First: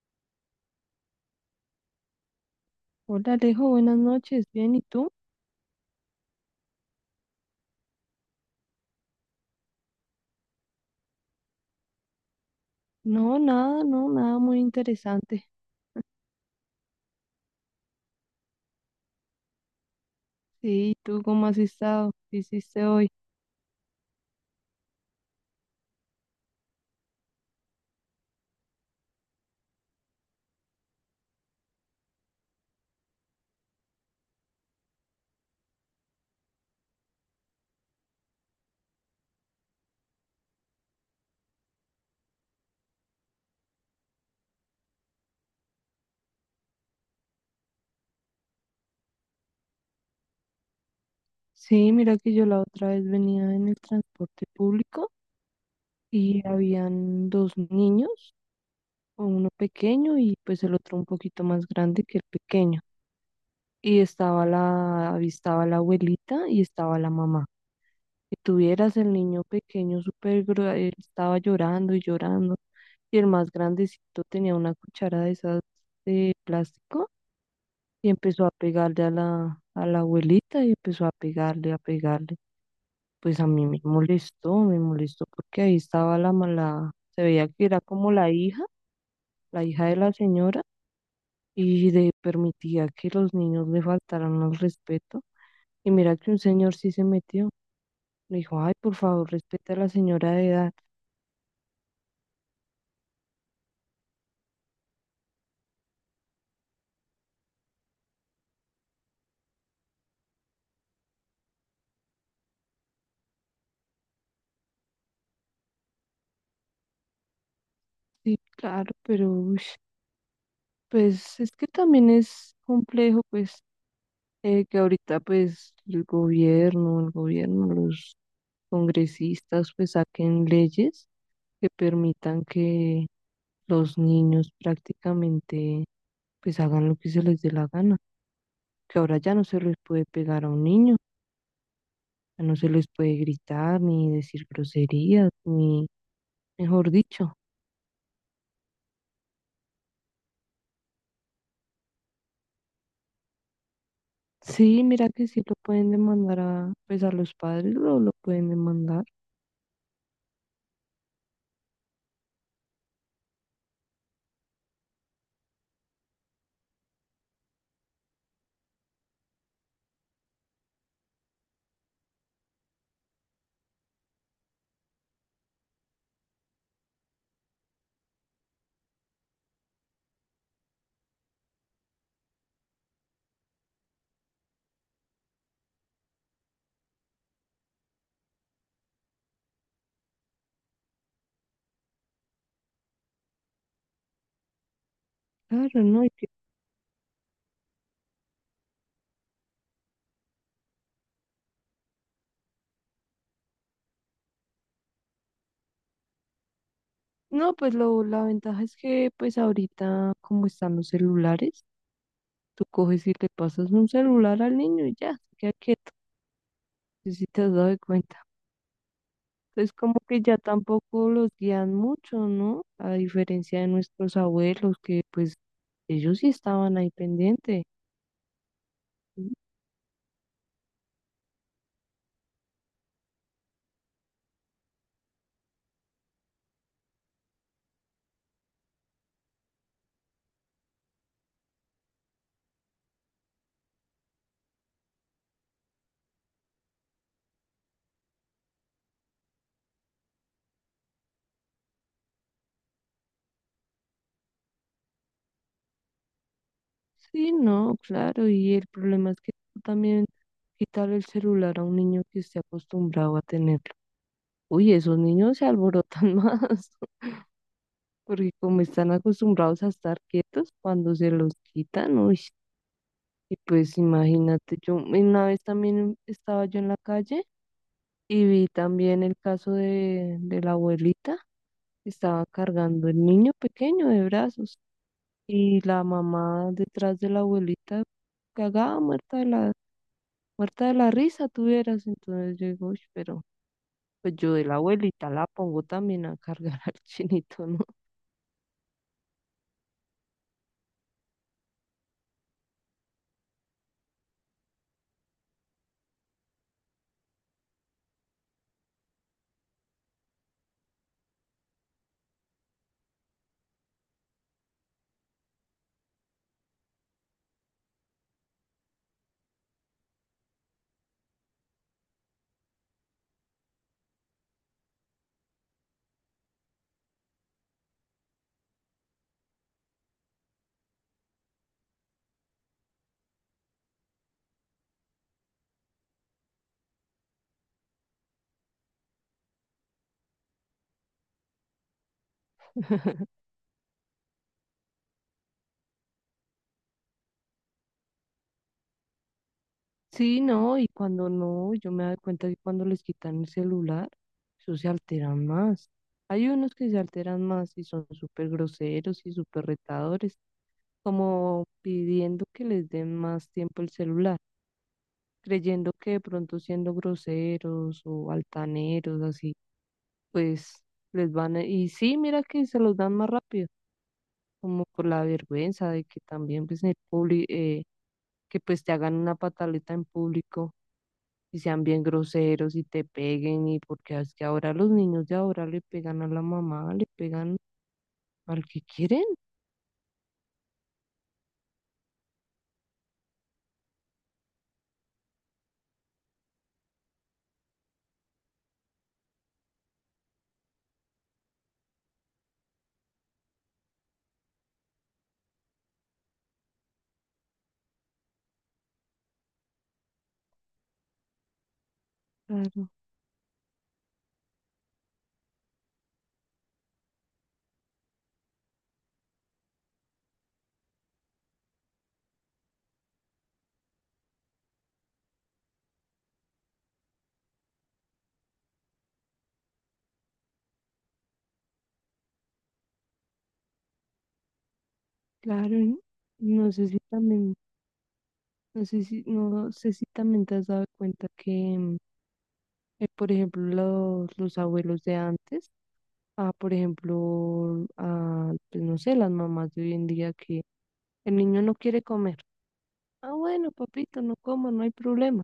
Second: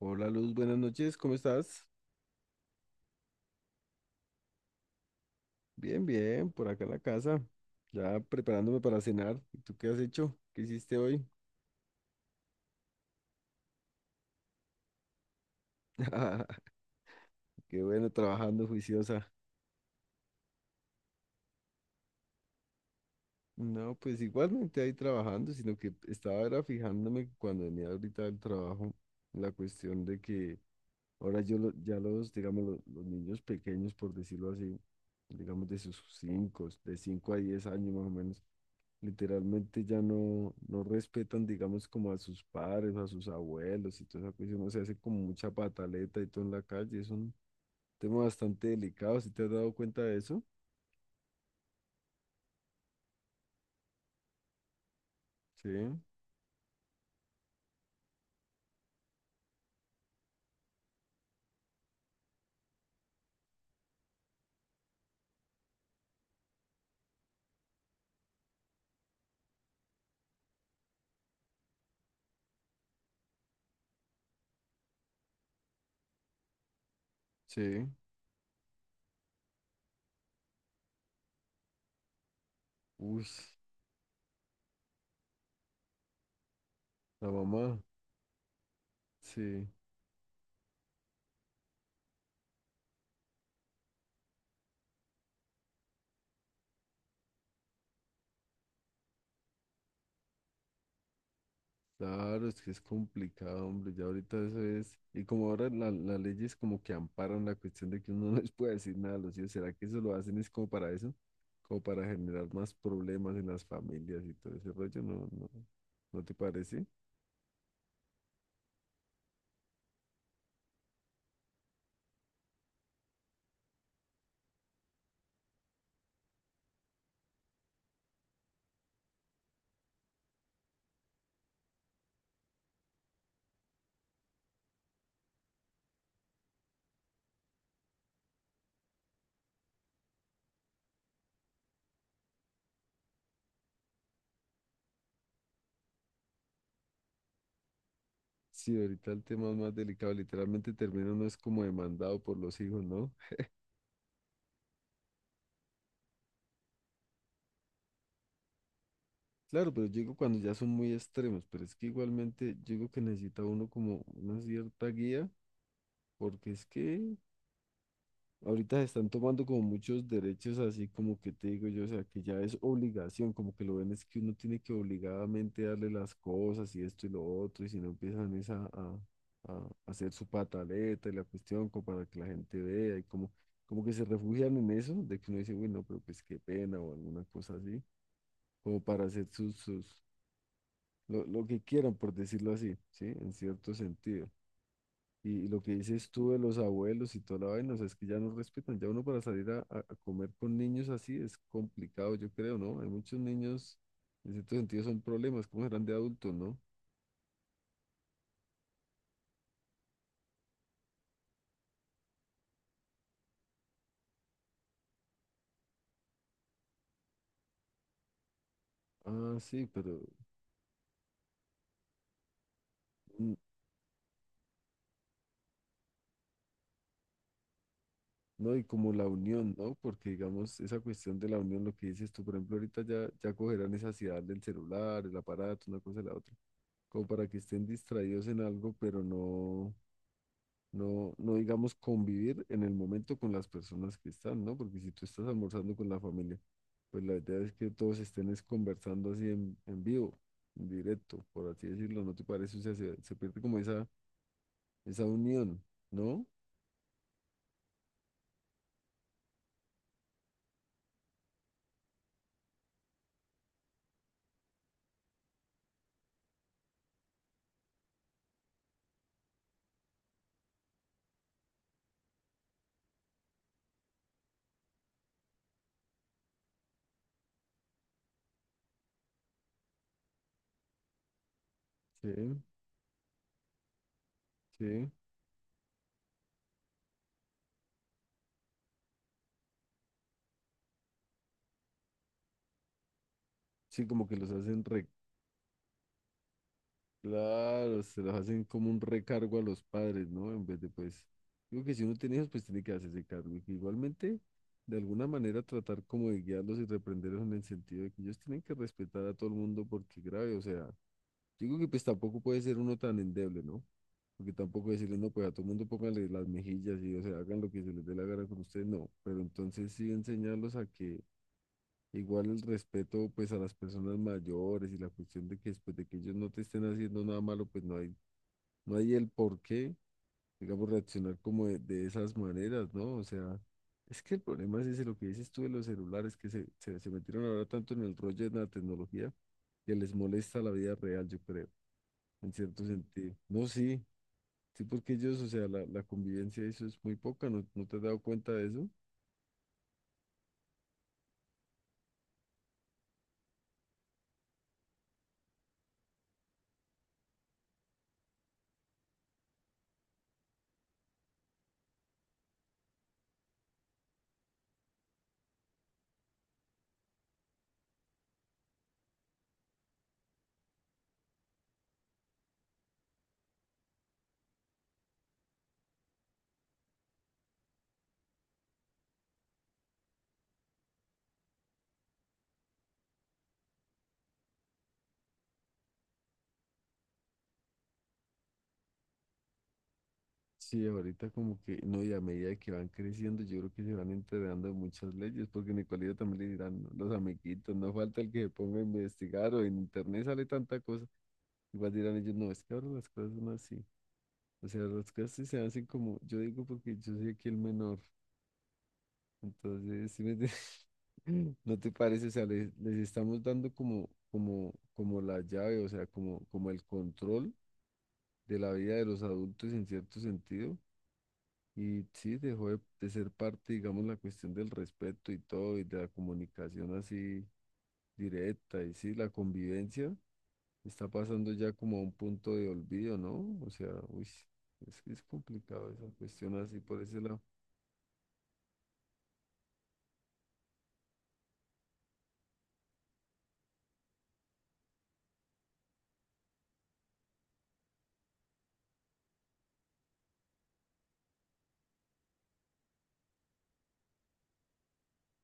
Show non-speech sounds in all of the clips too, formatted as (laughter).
Hola Luz, buenas noches, ¿cómo estás? Hola Alejo, buenas noches. Bien, ¿y tú? Bien, bien, por acá en la casa, ya preparándome para cenar. ¿Y tú qué has hecho? ¿Qué hiciste hoy? No, nada, no, nada muy interesante. (laughs) Qué bueno, trabajando juiciosa. Sí, ¿y tú cómo has estado? ¿Qué hiciste hoy? No, pues igualmente ahí trabajando, sino que estaba era fijándome cuando venía ahorita del trabajo, la cuestión de que ahora ya los, digamos, los niños pequeños, por decirlo así, digamos de 5 a 10 años más o menos. Literalmente ya no respetan, digamos, como a sus padres, a sus abuelos y toda esa cuestión. O sea, hace como mucha pataleta y todo en la calle. Es un tema bastante delicado, ¿si te has dado cuenta de eso? Sí, mira que yo la otra vez venía en el transporte público Sí, y habían dos niños, uno pequeño y pues el otro un poquito más grande que el pequeño. Y estaba la abuelita y estaba la mamá. Y tuvieras el niño pequeño súper, él estaba llorando y llorando, y el más grandecito tenía una cuchara de esas de plástico sí. y empezó a pegarle a la abuelita y empezó a pegarle. Uy, Pues a mí me molestó porque ahí estaba la mala, se la veía que mamá, era como la sí. hija de la señora, y le permitía que los niños le faltaran al respeto. Y mira que un señor sí se metió. Le dijo, ay, por favor, respeta a la señora de edad. Claro, es que es complicado, hombre. Ya ahorita eso es. Y como ahora las leyes como que amparan la cuestión de que uno (laughs) no les puede decir nada a los hijos, ¿será que eso lo hacen es como para eso? Como para generar más problemas en las familias y todo ese rollo, ¿no? ¿No te parece? Sí, claro, pero uy, pues es que también es complejo, pues que ahorita pues los congresistas pues saquen leyes que permitan que los niños prácticamente pues hagan lo que se les dé la gana, que ahora ya no se les puede pegar a un niño, ya no se les puede gritar ni decir groserías, ni mejor dicho. Sí, ahorita el tema es más delicado. Literalmente termina no es como demandado por los hijos, ¿no? Sí, mira que sí lo pueden demandar a, pues a los padres lo pueden demandar, Claro, pero yo digo cuando ya son muy extremos, pero es que igualmente yo digo que necesita uno como una cierta guía, porque es que ahorita se están tomando como muchos derechos, así como que te digo yo, o sea, que ya es obligación, como que lo ven es que uno tiene que obligadamente darle las cosas y esto y lo otro, y si no empiezan es a hacer su pataleta y la cuestión como para que la gente vea y como, como que se refugian en eso, de que uno dice, bueno, pero pues qué pena o alguna cosa así, como para hacer sus lo que quieran, por decirlo así, ¿sí? En cierto sentido. Y lo que claro, ¿no? dices tú de los abuelos y toda la vaina, o sea, es que ya no respetan. Ya uno para salir a comer con niños así es complicado, yo creo, ¿no? Hay muchos niños, en cierto sentido, son problemas, como serán de adultos, ¿no? No, pues lo, la ventaja es que pues ahorita como están los celulares, tú coges y le pasas un celular al niño y ya, se queda quieto, no sé si te has dado cuenta. Ah, sí, Entonces como pero que ya tampoco los guían mucho, ¿no? A mm, diferencia de nuestros abuelos, que pues ellos sí estaban ahí pendientes. no, y como la unión, ¿no? Porque, digamos, esa cuestión de la unión, lo que dices tú, por ejemplo, ahorita ya cogerán esa ansiedad del celular, el aparato, una cosa y la otra, como para que estén distraídos en algo, pero no. no, no digamos convivir en el momento con las personas que están, ¿no? Porque si tú estás almorzando con la familia, pues la idea es que todos estén es conversando así en vivo, en directo, por así decirlo, ¿no te parece? O sea, se pierde como esa unión, ¿no? Sí, no, claro, y el problema es que tú también quitarle el celular a un niño que esté acostumbrado a tenerlo. Uy, esos niños se alborotan (laughs) más, porque como están acostumbrados a estar quietos, cuando se los quitan, uy, y pues imagínate, yo una vez también estaba yo en la calle y vi también el caso de la abuelita, que estaba Sí, cargando el niño pequeño de brazos, sí. y la mamá detrás de la abuelita cagada, muerta de la risa, tuvieras, entonces yo digo, uy, pero Sí, como pues que los yo de la hacen. abuelita la pongo también a cargar (laughs) al chinito, ¿no? Claro, se los hacen como un recargo a los padres, ¿no? En vez de, pues, digo que si uno tiene hijos, pues tiene que hacerse cargo. Y que igualmente, de alguna manera, tratar como de guiarlos y reprenderlos en el sentido de que ellos tienen que respetar a todo el mundo porque grave, o sea, digo que pues tampoco puede ser uno tan endeble, ¿no? Porque tampoco decirle, no, pues a todo el mundo pónganle las mejillas y, o sea, hagan lo que se les dé la gana con ustedes, no. Pero entonces sí enseñarlos a que igual el respeto pues a las personas mayores y la cuestión de que después de que ellos no te estén haciendo nada malo, pues no hay el por qué, digamos, reaccionar como de esas maneras, ¿no? O sea, es que el problema es ese, lo que dices tú de los celulares, que se metieron ahora tanto en el rollo de la tecnología que les molesta la vida real, yo creo, en cierto sentido. (laughs) No, sí, sí, porque ellos, o sea, la convivencia, eso es muy poca, ¿no, no te has dado cuenta de eso? Sí, no, y cuando no, yo me doy cuenta que cuando les quitan el celular, eso se alteran más. Hay unos que se alteran más y son súper groseros y súper retadores, como pidiendo que les den más tiempo el celular, creyendo que de pronto siendo groseros o altaneros, así, pues les van a... Y sí, mira que se los dan más rápido, como por la vergüenza de que también pues, en el público, que pues te hagan una pataleta en público y sean bien groseros y te peguen, y porque es que ahora los niños de ahora le pegan a la mamá, le pegan al que quieren. Sí, ahorita como que, no, y a medida que van creciendo, yo creo que se van enterando de muchas leyes, porque en el colegio también le dirán, ¿no?, los amiguitos, no falta el que se ponga a investigar o en internet sale tanta cosa, igual dirán ellos, no, es que ahora las cosas son así, o sea, las cosas sí se hacen como, yo digo porque yo soy aquí el menor, entonces, ¿sí me entiendes? (laughs) ¿No te parece? O sea, Claro, les estamos dando como, como, como la llave, o sea, como, como el control de la vida de los adultos en cierto sentido. Y sí, dejó de ser parte, digamos, la cuestión del respeto y todo, y de la comunicación así directa, y sí, la convivencia está pasando ya como a un punto de olvido, ¿no? O sea, uy, es que es claro. complicado esa cuestión No así sé si por ese lado. también, no sé si también te has dado cuenta que, por ejemplo, los abuelos de antes, ah, por ejemplo, ah, pues no sé, las mamás de hoy en día que el niño no quiere comer. Ah, bueno, papito, no como, no hay problema.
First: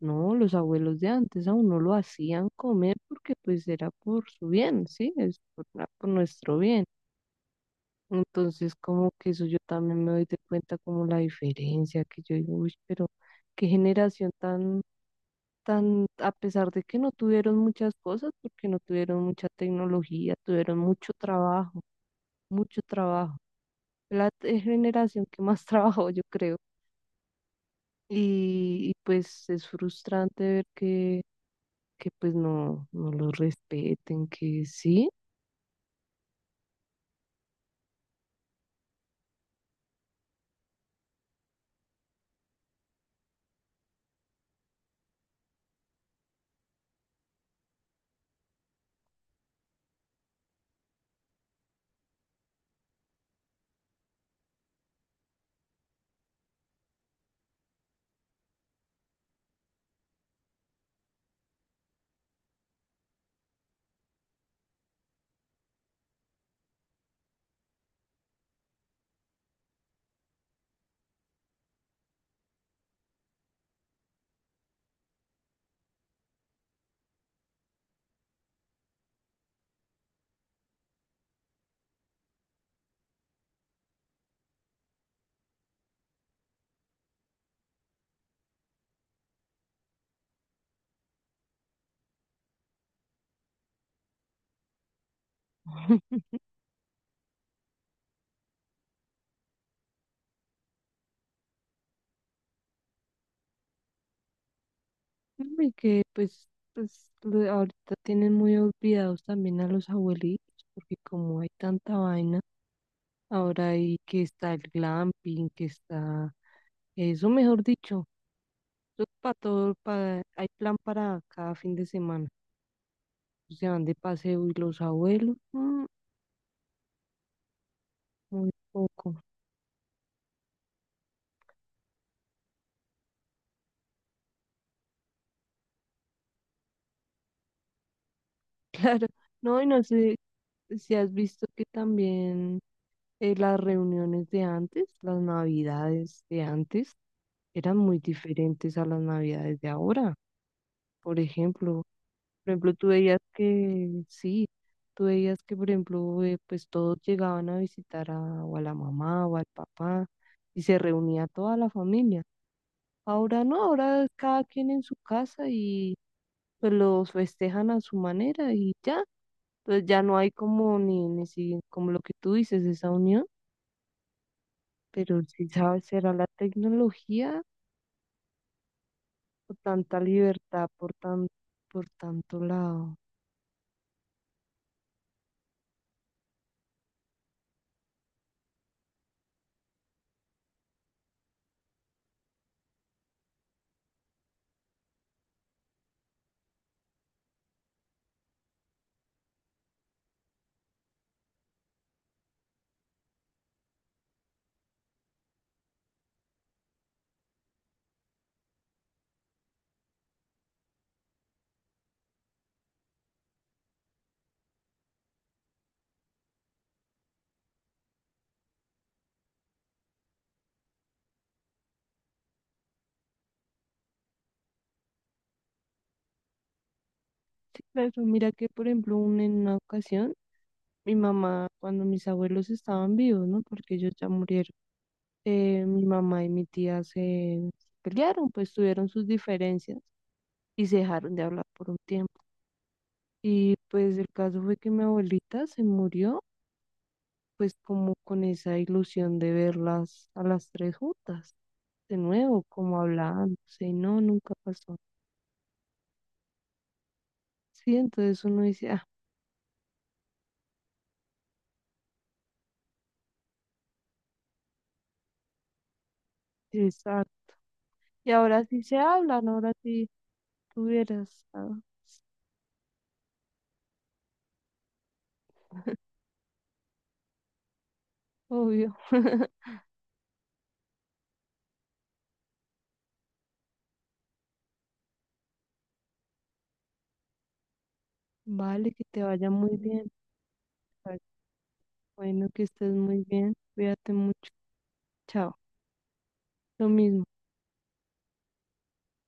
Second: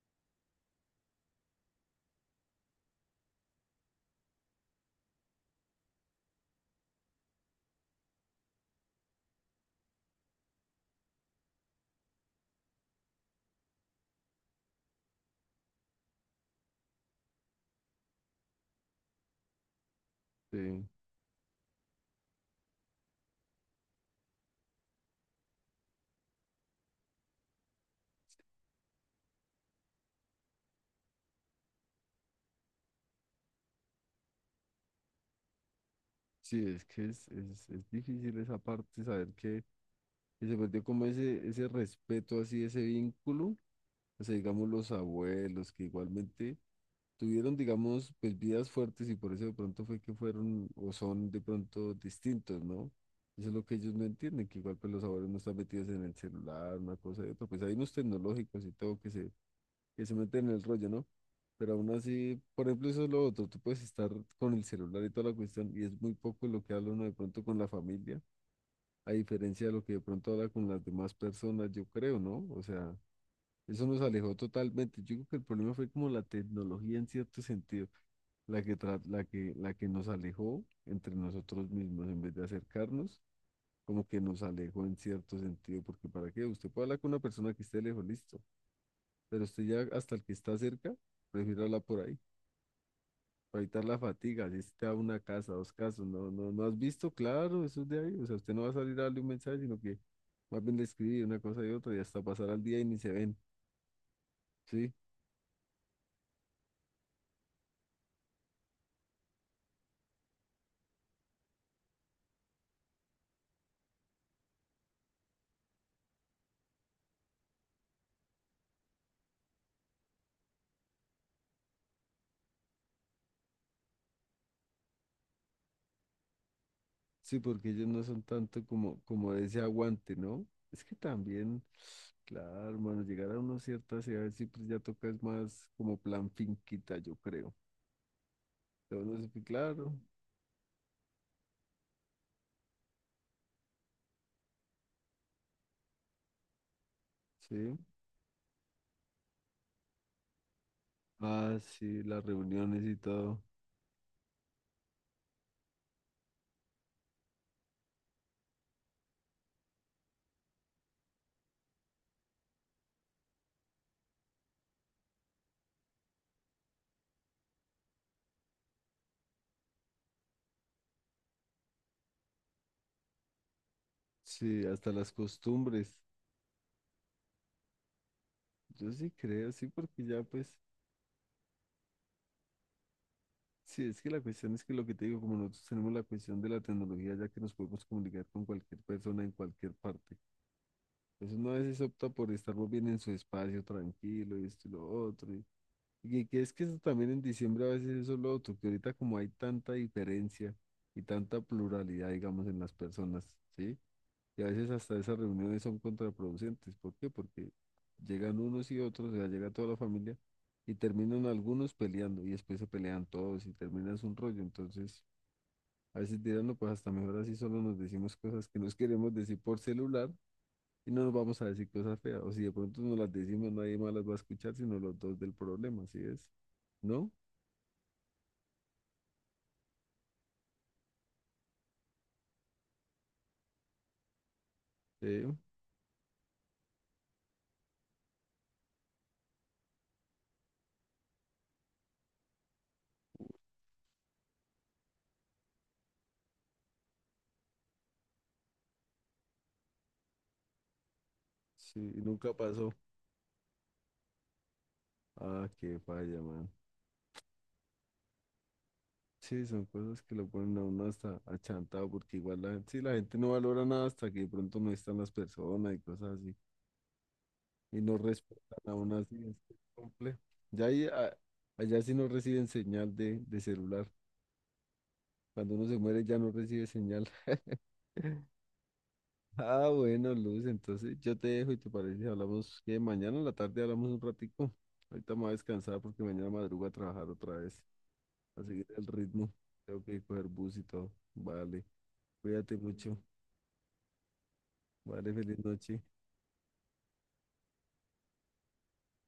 No, los abuelos de antes aún no lo hacían comer porque pues era por su bien, ¿sí? Es por, por nuestro bien. Entonces como que eso yo también me doy de cuenta como la diferencia, que yo digo, uy, pero qué generación tan, tan, a pesar de que no tuvieron muchas cosas, porque no tuvieron mucha tecnología, tuvieron Sí, mucho trabajo, mucho trabajo. La generación que más (laughs) trabajó, yo creo. Y pues es frustrante ver que pues no, no los respeten, que sí, sí, es que es difícil esa parte, saber que se perdió como ese respeto así, ese vínculo, o sea, digamos, los abuelos, que igualmente tuvieron, digamos, pues vidas fuertes y por eso de pronto fue que fueron o son de pronto distintos, ¿no? Eso es lo que ellos no entienden, que igual pues los abuelos no están metidos en el celular, una cosa y otra, pues hay unos tecnológicos y todo que se meten en el rollo, ¿no? Pero aún así, por ejemplo, eso es lo otro, tú puedes estar con el celular y toda la cuestión y es muy poco lo que habla uno de pronto con la familia, a diferencia de lo que de pronto habla con las demás personas, yo creo, ¿no? O sea, eso nos alejó totalmente. Yo creo que el problema fue como la tecnología en cierto sentido, la que, tra- la que nos alejó entre nosotros mismos en vez de acercarnos, como que nos alejó en cierto sentido, porque ¿para qué? Usted puede hablar con una persona que esté lejos, listo, pero usted ya hasta el que está cerca, prefiere hablar por ahí, para evitar la fatiga, si está a una casa, dos casas, (laughs) no, no, no has visto, claro, eso es de ahí, o sea, usted no va a salir a darle un mensaje, sino que más bien le escribe una cosa y otra y hasta pasar al día y ni se ven, ¿sí? y que pues, pues ahorita tienen muy olvidados también a los abuelitos, porque como hay tanta vaina, ahora hay que está el glamping, que está, eso mejor dicho, eso para todo, para, hay plan para cada fin de semana, se van de paseo y los abuelos, mm, Sí, porque ellos no son muy tanto como, poco, como de ese aguante, ¿no? Es que también, claro, hermano, llegar a una cierta edad sí, pues ya toca es más como plan finquita, yo creo. (laughs) Pero claro, no sé, pues, no, y no claro, sé si has visto que también... las reuniones de antes, las navidades de antes, sí. eran muy diferentes a las navidades de ahora. Por Ah, ejemplo, sí, las por ejemplo, reuniones tú y veías todo. que, sí, tú veías que, por ejemplo, pues todos llegaban a visitar a, o a la mamá o al papá, y se reunía toda la familia. Ahora no, ahora cada quien en su casa, y pues los festejan a su manera y ya. Entonces ya no hay como ni, ni si- como lo que tú dices, esa unión. Sí, hasta las Pero si sabes, costumbres. será la tecnología Yo sí creo, o sí, tanta porque ya pues, libertad por por tanto lado. sí, es que la cuestión es que lo que te digo, como nosotros tenemos la cuestión de la tecnología, ya que nos podemos comunicar con cualquier persona en cualquier parte. Entonces uno a veces opta por estar muy bien en su espacio, tranquilo, y esto y lo otro. Y que es que eso también en diciembre a veces eso es lo otro, que ahorita como hay tanta diferencia y tanta pluralidad, digamos, en las personas, ¿sí? Y a veces hasta esas reuniones son contraproducentes. ¿Por qué? Porque llegan unos y otros, o sea, llega toda la familia y terminan algunos peleando y después se pelean todos y terminas un rollo. Entonces, a veces dirán, no, pues hasta mejor así solo nos decimos cosas que nos queremos decir por celular y no nos vamos a decir cosas feas. O si de pronto nos las decimos, nadie más las va a escuchar, sino los dos del problema, ¿sí es? ¿No? Sí, pero mira que, por ejemplo, en una ocasión, mi mamá, cuando mis abuelos estaban vivos, ¿no? Porque ellos ya murieron, Sí, mi mamá y mi tía se pelearon, pues tuvieron sus diferencias y se dejaron de hablar por un tiempo. Y pues el caso fue que mi abuelita se murió pues como con esa ilusión de verlas a las tres juntas, sí, de nunca nuevo, pasó. como hablándose, y no, nunca pasó. Ah, qué falla, man. Sí, entonces uno dice, ah, Sí, son cosas que lo ponen a uno hasta achantado, porque igual la, sí, la gente no valora nada hasta que de pronto no están las personas y cosas así. exacto. Y no Y ahora respetan sí a se uno así, hablan, es ahora que es sí complejo. Ya ahí, tuvieras, ah, allá sí no reciben señal de celular. Cuando uno se muere ya no recibe señal. (laughs) obvio. (laughs) Ah, bueno, Luz, entonces yo te dejo y te parece, hablamos que mañana en la tarde hablamos un ratico. Ahorita me voy a descansar porque mañana madrugo a trabajar otra vez, a seguir Vale, que el te vaya ritmo. muy Tengo bien. que coger bus y todo. Vale, Bueno, que cuídate estés mucho. muy bien. Cuídate mucho. Vale, Chao. feliz noche. Lo mismo.